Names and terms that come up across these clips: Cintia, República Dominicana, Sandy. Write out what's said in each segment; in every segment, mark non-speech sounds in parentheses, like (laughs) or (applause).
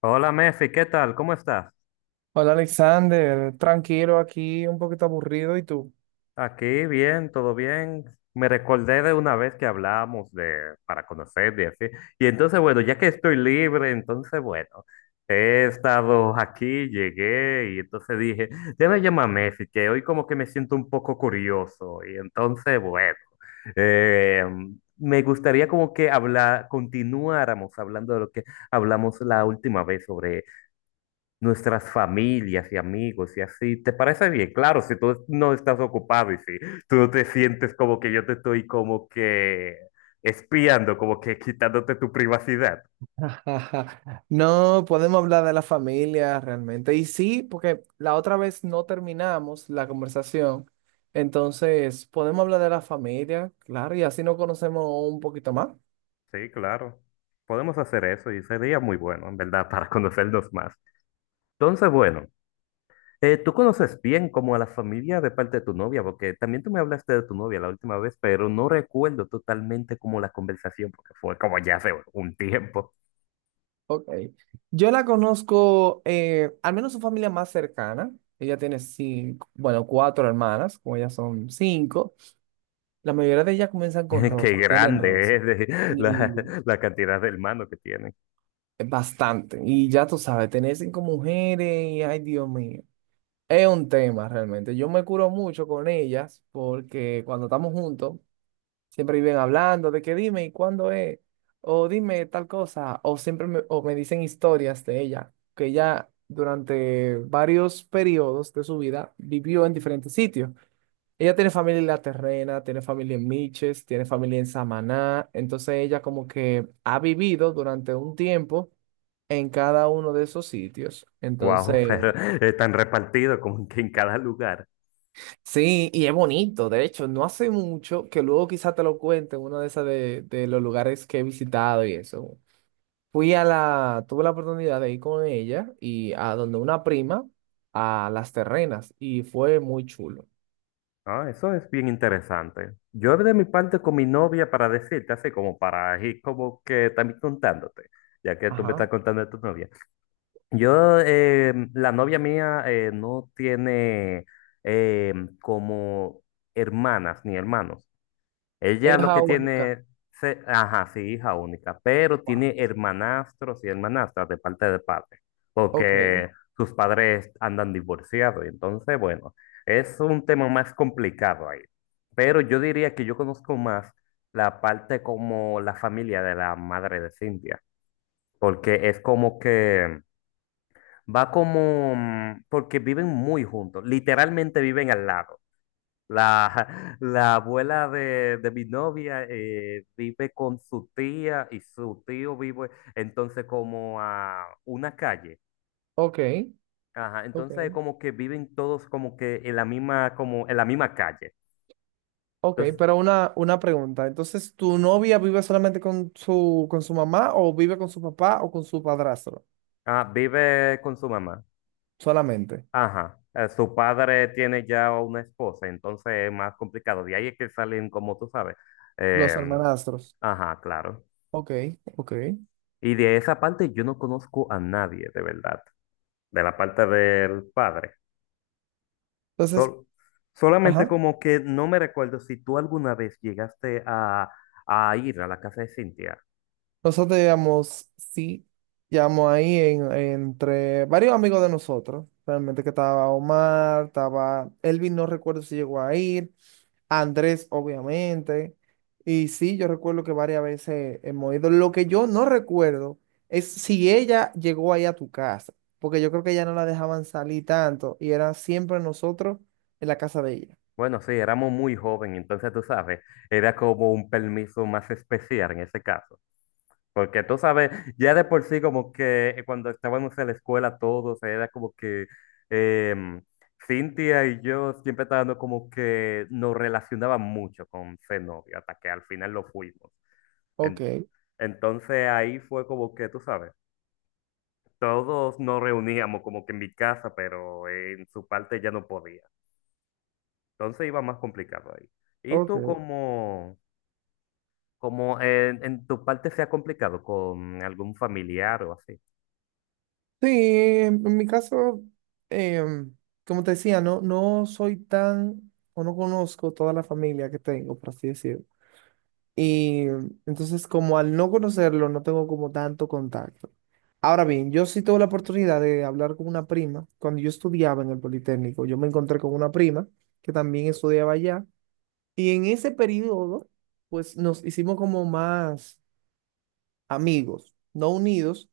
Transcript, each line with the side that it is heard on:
left: Hola Mefi, ¿qué tal? ¿Cómo estás?
right: Hola Alexander, tranquilo aquí, un poquito aburrido, ¿y tú?
left: Aquí bien, todo bien. Me recordé de una vez que hablamos de para conocer y así. Y entonces, bueno, ya que estoy libre, entonces, bueno, he estado aquí, llegué y entonces dije, déjame llamar a Mefi, que hoy como que me siento un poco curioso. Y entonces, bueno, eh, me gustaría como que hablar, continuáramos hablando de lo que hablamos la última vez sobre nuestras familias y amigos y así. ¿Te parece bien? Claro, si tú no estás ocupado y si tú no te sientes como que yo te estoy como que espiando, como que quitándote tu privacidad.
right: (laughs) No, podemos hablar de la familia realmente. Y sí, porque la otra vez no terminamos la conversación, entonces podemos hablar de la familia, claro, y así nos conocemos un poquito más.
left: Sí, claro. Podemos hacer eso y sería muy bueno, en verdad, para conocernos más. Entonces, bueno, tú conoces bien como a la familia de parte de tu novia, porque también tú me hablaste de tu novia la última vez, pero no recuerdo totalmente como la conversación, porque fue como ya hace un tiempo.
right: Ok. Yo la conozco, al menos su familia más cercana. Ella tiene cinco, bueno, cuatro hermanas, como ellas son cinco. La mayoría de ellas comienzan con
left: (laughs) Qué
right: Rosa, o tienen
left: grande
right: Rosa.
left: es la, la cantidad de hermanos que tienen.
right: Bastante. Y ya tú sabes, tener cinco mujeres, y, ay Dios mío, es un tema realmente. Yo me curo mucho con ellas porque cuando estamos juntos, siempre viven hablando de que dime y cuándo es, o dime tal cosa, o siempre me, o me dicen historias de ella, que ella durante varios periodos de su vida vivió en diferentes sitios. Ella tiene familia en La Terrena, tiene familia en Miches, tiene familia en Samaná. Entonces ella como que ha vivido durante un tiempo en cada uno de esos sitios.
left: Wow, (laughs)
right: Entonces,
left: pero están repartidos como que en cada lugar.
right: sí, y es bonito. De hecho, no hace mucho que luego quizá te lo cuente uno de esas de los lugares que he visitado y eso. Fui a tuve la oportunidad de ir con ella y a donde una prima, a Las Terrenas, y fue muy chulo.
left: Ah, eso es bien interesante. Yo de mi parte con mi novia para decirte así como para ir como que también contándote, ya que tú me
right: Ajá.
left: estás contando de tu novia. Yo, la novia mía no tiene eh, como hermanas ni hermanos. Ella
right: Ella es
left: lo que
right: jamaicana.
left: tiene, ajá, sí, hija única, pero
right: Wow.
left: tiene hermanastros y hermanastras de parte de padre,
right: Ok,
left: porque sus padres andan divorciados, y entonces, bueno, es un tema más complicado ahí. Pero yo diría que yo conozco más la parte como la familia de la madre de Cintia, porque es como que va como, porque viven muy juntos, literalmente viven al lado. La, (laughs) la abuela de mi novia vive con su tía y su tío vive entonces como a una calle.
right: ok.
left: Ajá,
right: Ok,
left: entonces como que viven todos como que en la misma, como en la misma calle.
right: ok,
left: Entonces,
right: pero una pregunta. Entonces, ¿tu novia vive solamente con su mamá o vive con su papá o con su padrastro?
left: ah, vive con su mamá.
right: Solamente.
left: Ajá. Su padre tiene ya una esposa, entonces es más complicado. De ahí es que salen, como tú sabes.
right: Los
left: em,
right: hermanastros.
left: ajá, claro.
right: Ok, ok.
left: Y de esa parte yo no conozco a nadie, de verdad. De la parte del padre.
right: Entonces,
left: Sol- Solamente
right: ajá.
left: como que no me recuerdo si tú alguna vez llegaste a ir a la casa de Cintia.
right: Nosotros llegamos, sí, llegamos ahí entre varios amigos de nosotros. Realmente que estaba Omar, estaba Elvin, no recuerdo si llegó a ir, Andrés, obviamente. Y sí, yo recuerdo que varias veces hemos ido. Lo que yo no recuerdo es si ella llegó ahí a tu casa, porque yo creo que ella no la dejaban salir tanto y era siempre nosotros en la casa de ella.
left: Bueno, sí, éramos muy jóvenes, entonces tú sabes, era como un permiso más especial en ese caso. Porque tú sabes, ya de por sí como que cuando estábamos en la escuela todos, era como que em, Cintia y yo siempre estábamos como que nos relacionaban mucho con ser novio, hasta que al final lo fuimos.
right: Ok,
left: En- entonces ahí fue como que, tú sabes. Todos nos reuníamos como que en mi casa, pero en su parte ya no podía. Entonces iba más complicado ahí. ¿Y tú
right: ok.
left: cómo, cómo en tu parte se ha complicado con algún familiar o así?
right: Sí, en mi caso, em, como te decía, no, no soy tan, o no conozco toda la familia que tengo, por así decirlo. Y entonces, como al no conocerlo, no tengo como tanto contacto. Ahora bien, yo sí tuve la oportunidad de hablar con una prima. Cuando yo estudiaba en el Politécnico, yo me encontré con una prima que también estudiaba allá. Y en ese periodo, pues nos hicimos como más amigos, no unidos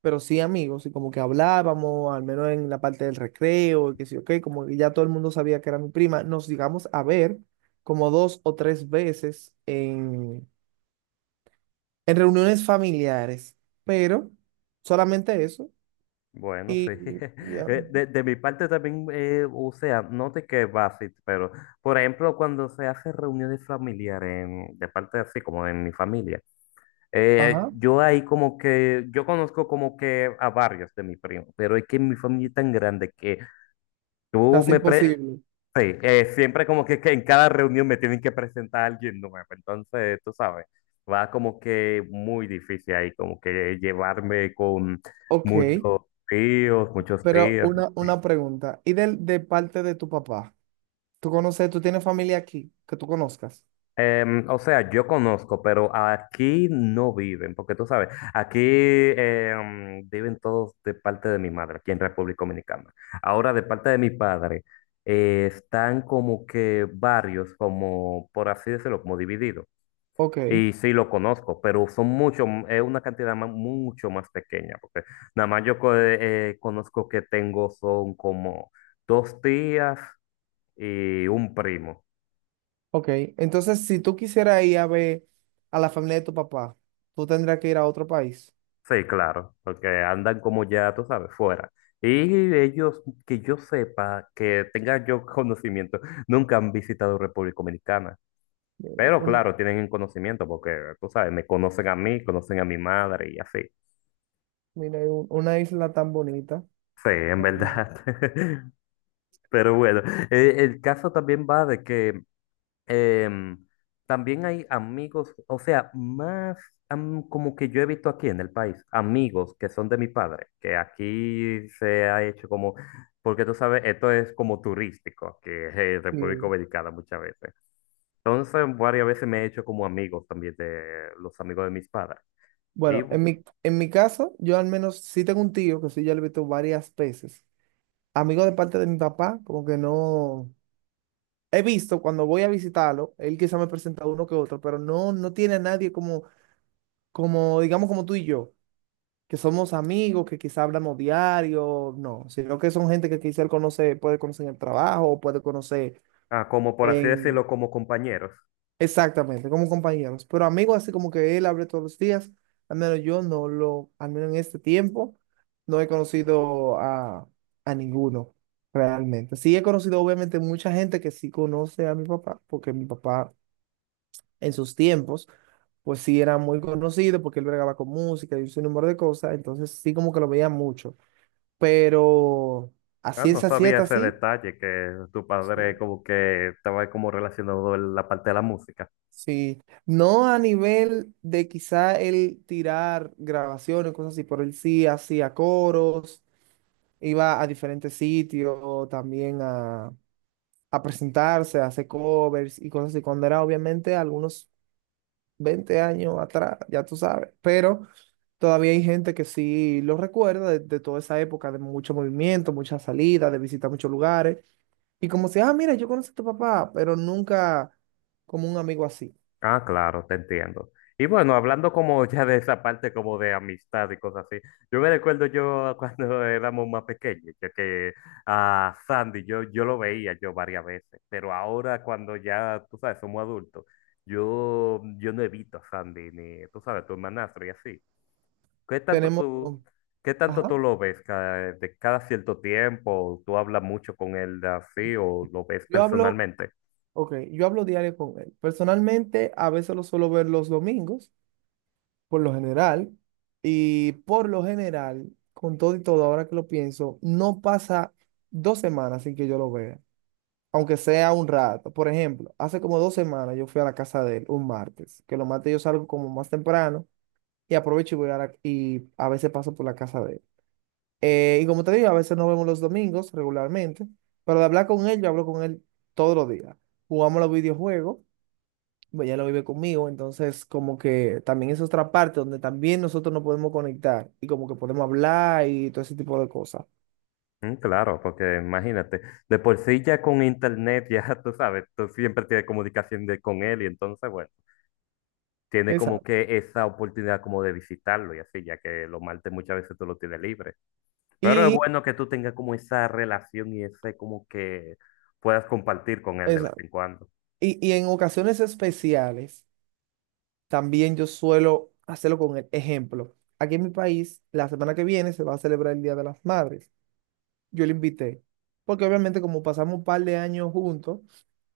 right: pero sí amigos, y como que hablábamos, al menos en la parte del recreo, y que sí, ok, como que ya todo el mundo sabía que era mi prima, nos llegamos a ver como dos o tres veces en reuniones familiares, pero solamente eso,
left: Bueno,
right: y
left: sí.
right: y
left: (laughs)
right: ya,
left: De mi parte también, o sea, no te que va así, pero por ejemplo, cuando se hace reuniones familiares de parte así como en mi familia,
right: ajá,
left: yo ahí como que, yo conozco como que a varios de mi primo, pero es que mi familia es tan grande que Tú
right: casi
left: me pre
right: imposible.
left: sí, siempre como que en cada reunión me tienen que presentar a alguien nuevo, entonces tú sabes, va como que muy difícil ahí, como que llevarme con
right: Ok,
left: muchos tíos, muchos
right: pero
left: tíos.
right: una pregunta, ¿y del de parte de tu papá? ¿Tú conoces, tú tienes familia aquí que tú conozcas?
left: O sea, yo conozco, pero aquí no viven, porque tú sabes, aquí viven todos de parte de mi madre, aquí en República Dominicana. Ahora de parte de mi padre, están como que varios, como por así decirlo, como divididos.
right: Ok.
left: Y sí lo conozco, pero son mucho, es una cantidad mucho más pequeña, porque nada más yo conozco que tengo son como dos tías y un primo.
right: Ok, entonces si tú quisieras ir a ver a la familia de tu papá, tú tendrías que ir a otro país.
left: Sí, claro, porque andan como ya, tú sabes, fuera. Y ellos, que yo sepa, que tenga yo (laughs) conocimiento, nunca han visitado República Dominicana.
right: Mira,
left: Pero
right: una,
left: claro, tienen el conocimiento, porque tú sabes, me conocen a mí, conocen a mi madre y así.
right: mira, hay una isla tan bonita.
left: Sí, en
right: Vale.
left: verdad. (laughs) Pero bueno, el caso también va de que em, también hay amigos, o sea, más como que yo he visto aquí en el país, amigos que son de mi padre, que aquí se ha hecho como, porque tú sabes, esto es como turístico, que es República
right: Y,
left: Dominicana muchas veces. Entonces, varias veces me he hecho como amigos también de los amigos de mis padres. Y
right: Bueno, en
left: bu-
right: mi caso, yo al menos sí tengo un tío que sí, yo lo he visto varias veces. Amigo de parte de mi papá, como que no. He visto cuando voy a visitarlo, él quizá me presenta uno que otro, pero no, no tiene a nadie digamos, como tú y yo. Que somos amigos, que quizá hablamos diario, no, sino que son gente que quizá él conoce, puede conocer en el trabajo, o puede conocer
left: ah, como por así decirlo,
right: en,
left: como compañeros.
right: exactamente, como compañeros, pero amigos así como que él hable todos los días, al menos yo no lo, al menos en este tiempo, no he conocido a ninguno realmente. Sí he conocido obviamente mucha gente que sí conoce a mi papá, porque mi papá en sus tiempos pues sí era muy conocido porque él bregaba con música y un sinnúmero de cosas, entonces sí como que lo veía mucho. Pero a
left: Ah, no
right: ciencia
left: sabía
right: cierta,
left: ese
right: así
left: detalle que tu padre
right: sí.
left: como que estaba como relacionado en la parte de la música.
right: Sí. No a nivel de quizá él tirar grabaciones, cosas así, pero él sí hacía coros, iba a diferentes sitios también a presentarse, a hacer covers y cosas así, cuando era obviamente algunos 20 años atrás, ya tú sabes, pero todavía hay gente que sí lo recuerda de toda esa época de mucho movimiento, muchas salidas, de visitar muchos lugares. Y como si, ah, mira, yo conozco a tu papá, pero nunca como un amigo así.
left: Ah, claro, te entiendo. Y bueno, hablando como ya de esa parte como de amistad y cosas así, yo me recuerdo yo cuando (laughs) éramos más pequeños, ya que a Sandy yo, yo lo veía yo varias veces, pero ahora cuando ya, tú sabes, somos adultos, yo no evito a Sandy ni, tú sabes, tu hermanastro y así. ¿Qué tanto
right: Tenemos,
left: tú, qué tanto
right: ajá,
left: tú lo ves? Cada, de cada cierto tiempo, ¿tú hablas mucho con él de así o lo ves
right: yo hablo,
left: personalmente?
right: ok, yo hablo diario con él. Personalmente, a veces lo suelo ver los domingos, por lo general, y por lo general, con todo y todo, ahora que lo pienso, no pasa 2 semanas sin que yo lo vea, aunque sea un rato. Por ejemplo, hace como 2 semanas yo fui a la casa de él un martes, que los martes yo salgo como más temprano y aprovecho y voy a y a veces paso por la casa de él. Y como te digo, a veces nos vemos los domingos regularmente, pero de hablar con él, yo hablo con él todos los días. Jugamos los videojuegos, pues, ya lo vive conmigo, entonces como que también es otra parte donde también nosotros nos podemos conectar y como que podemos hablar y todo ese tipo de cosas.
left: Mm, claro, porque imagínate, de por sí ya con internet, ya (laughs) tú sabes, tú siempre tienes comunicación con él y entonces, bueno, tiene como
right: Exacto.
left: que esa oportunidad como de visitarlo y así, ya que los martes muchas veces tú lo tienes libre. Pero es
right: Y,
left: bueno que tú tengas como esa relación y ese como que puedas compartir con él de vez
right: exacto.
left: en cuando.
right: Y, en ocasiones especiales, también yo suelo hacerlo con el ejemplo. Aquí en mi país, la semana que viene se va a celebrar el Día de las Madres. Yo le invité, porque obviamente como pasamos un par de años juntos,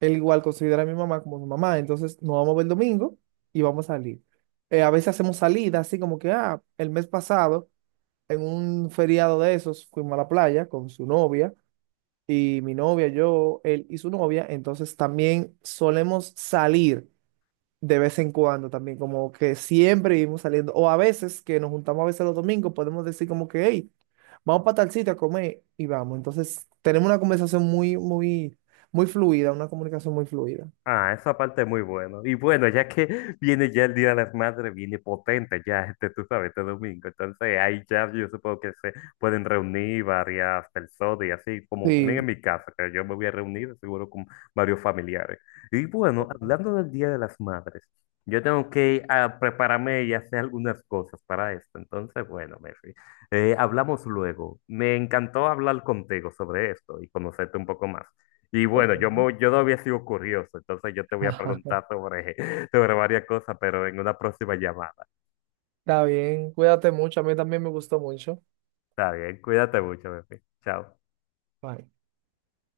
right: él igual considera a mi mamá como su mamá, entonces nos vamos a ver el domingo y vamos a salir. A veces hacemos salidas, así como que, ah, el mes pasado, en un feriado de esos, fuimos a la playa con su novia y mi novia, yo, él y su novia, entonces también solemos salir de vez en cuando también, como que siempre vivimos saliendo, o a veces que nos juntamos a veces los domingos, podemos decir como que, hey, vamos para tal sitio a comer y vamos. Entonces tenemos una conversación muy, muy, muy fluida, una comunicación muy fluida.
left: Ah, esa parte es muy bueno. Y bueno, ya que (laughs) viene ya el Día de las Madres, viene potente ya (laughs) este, tú sabes, este domingo. Entonces ahí ya yo supongo que se pueden reunir varias personas y así, como también en
right: Sí,
left: mi casa, que yo me voy a reunir seguro con varios familiares. Y bueno, hablando del Día de las Madres, yo tengo que ah, prepararme y hacer algunas cosas para esto. Entonces, bueno, Mefi, hablamos luego. Me encantó hablar contigo sobre esto y conocerte un poco más. Y
right: ok.
left: bueno, yo,
right: (laughs)
left: yo no había sido curioso, entonces yo te voy a preguntar sobre, (laughs) sobre varias cosas, pero en una próxima llamada.
right: Está bien, cuídate mucho, a mí también me gustó mucho.
left: Está bien, cuídate mucho, bebé. Chao.
right: Bye.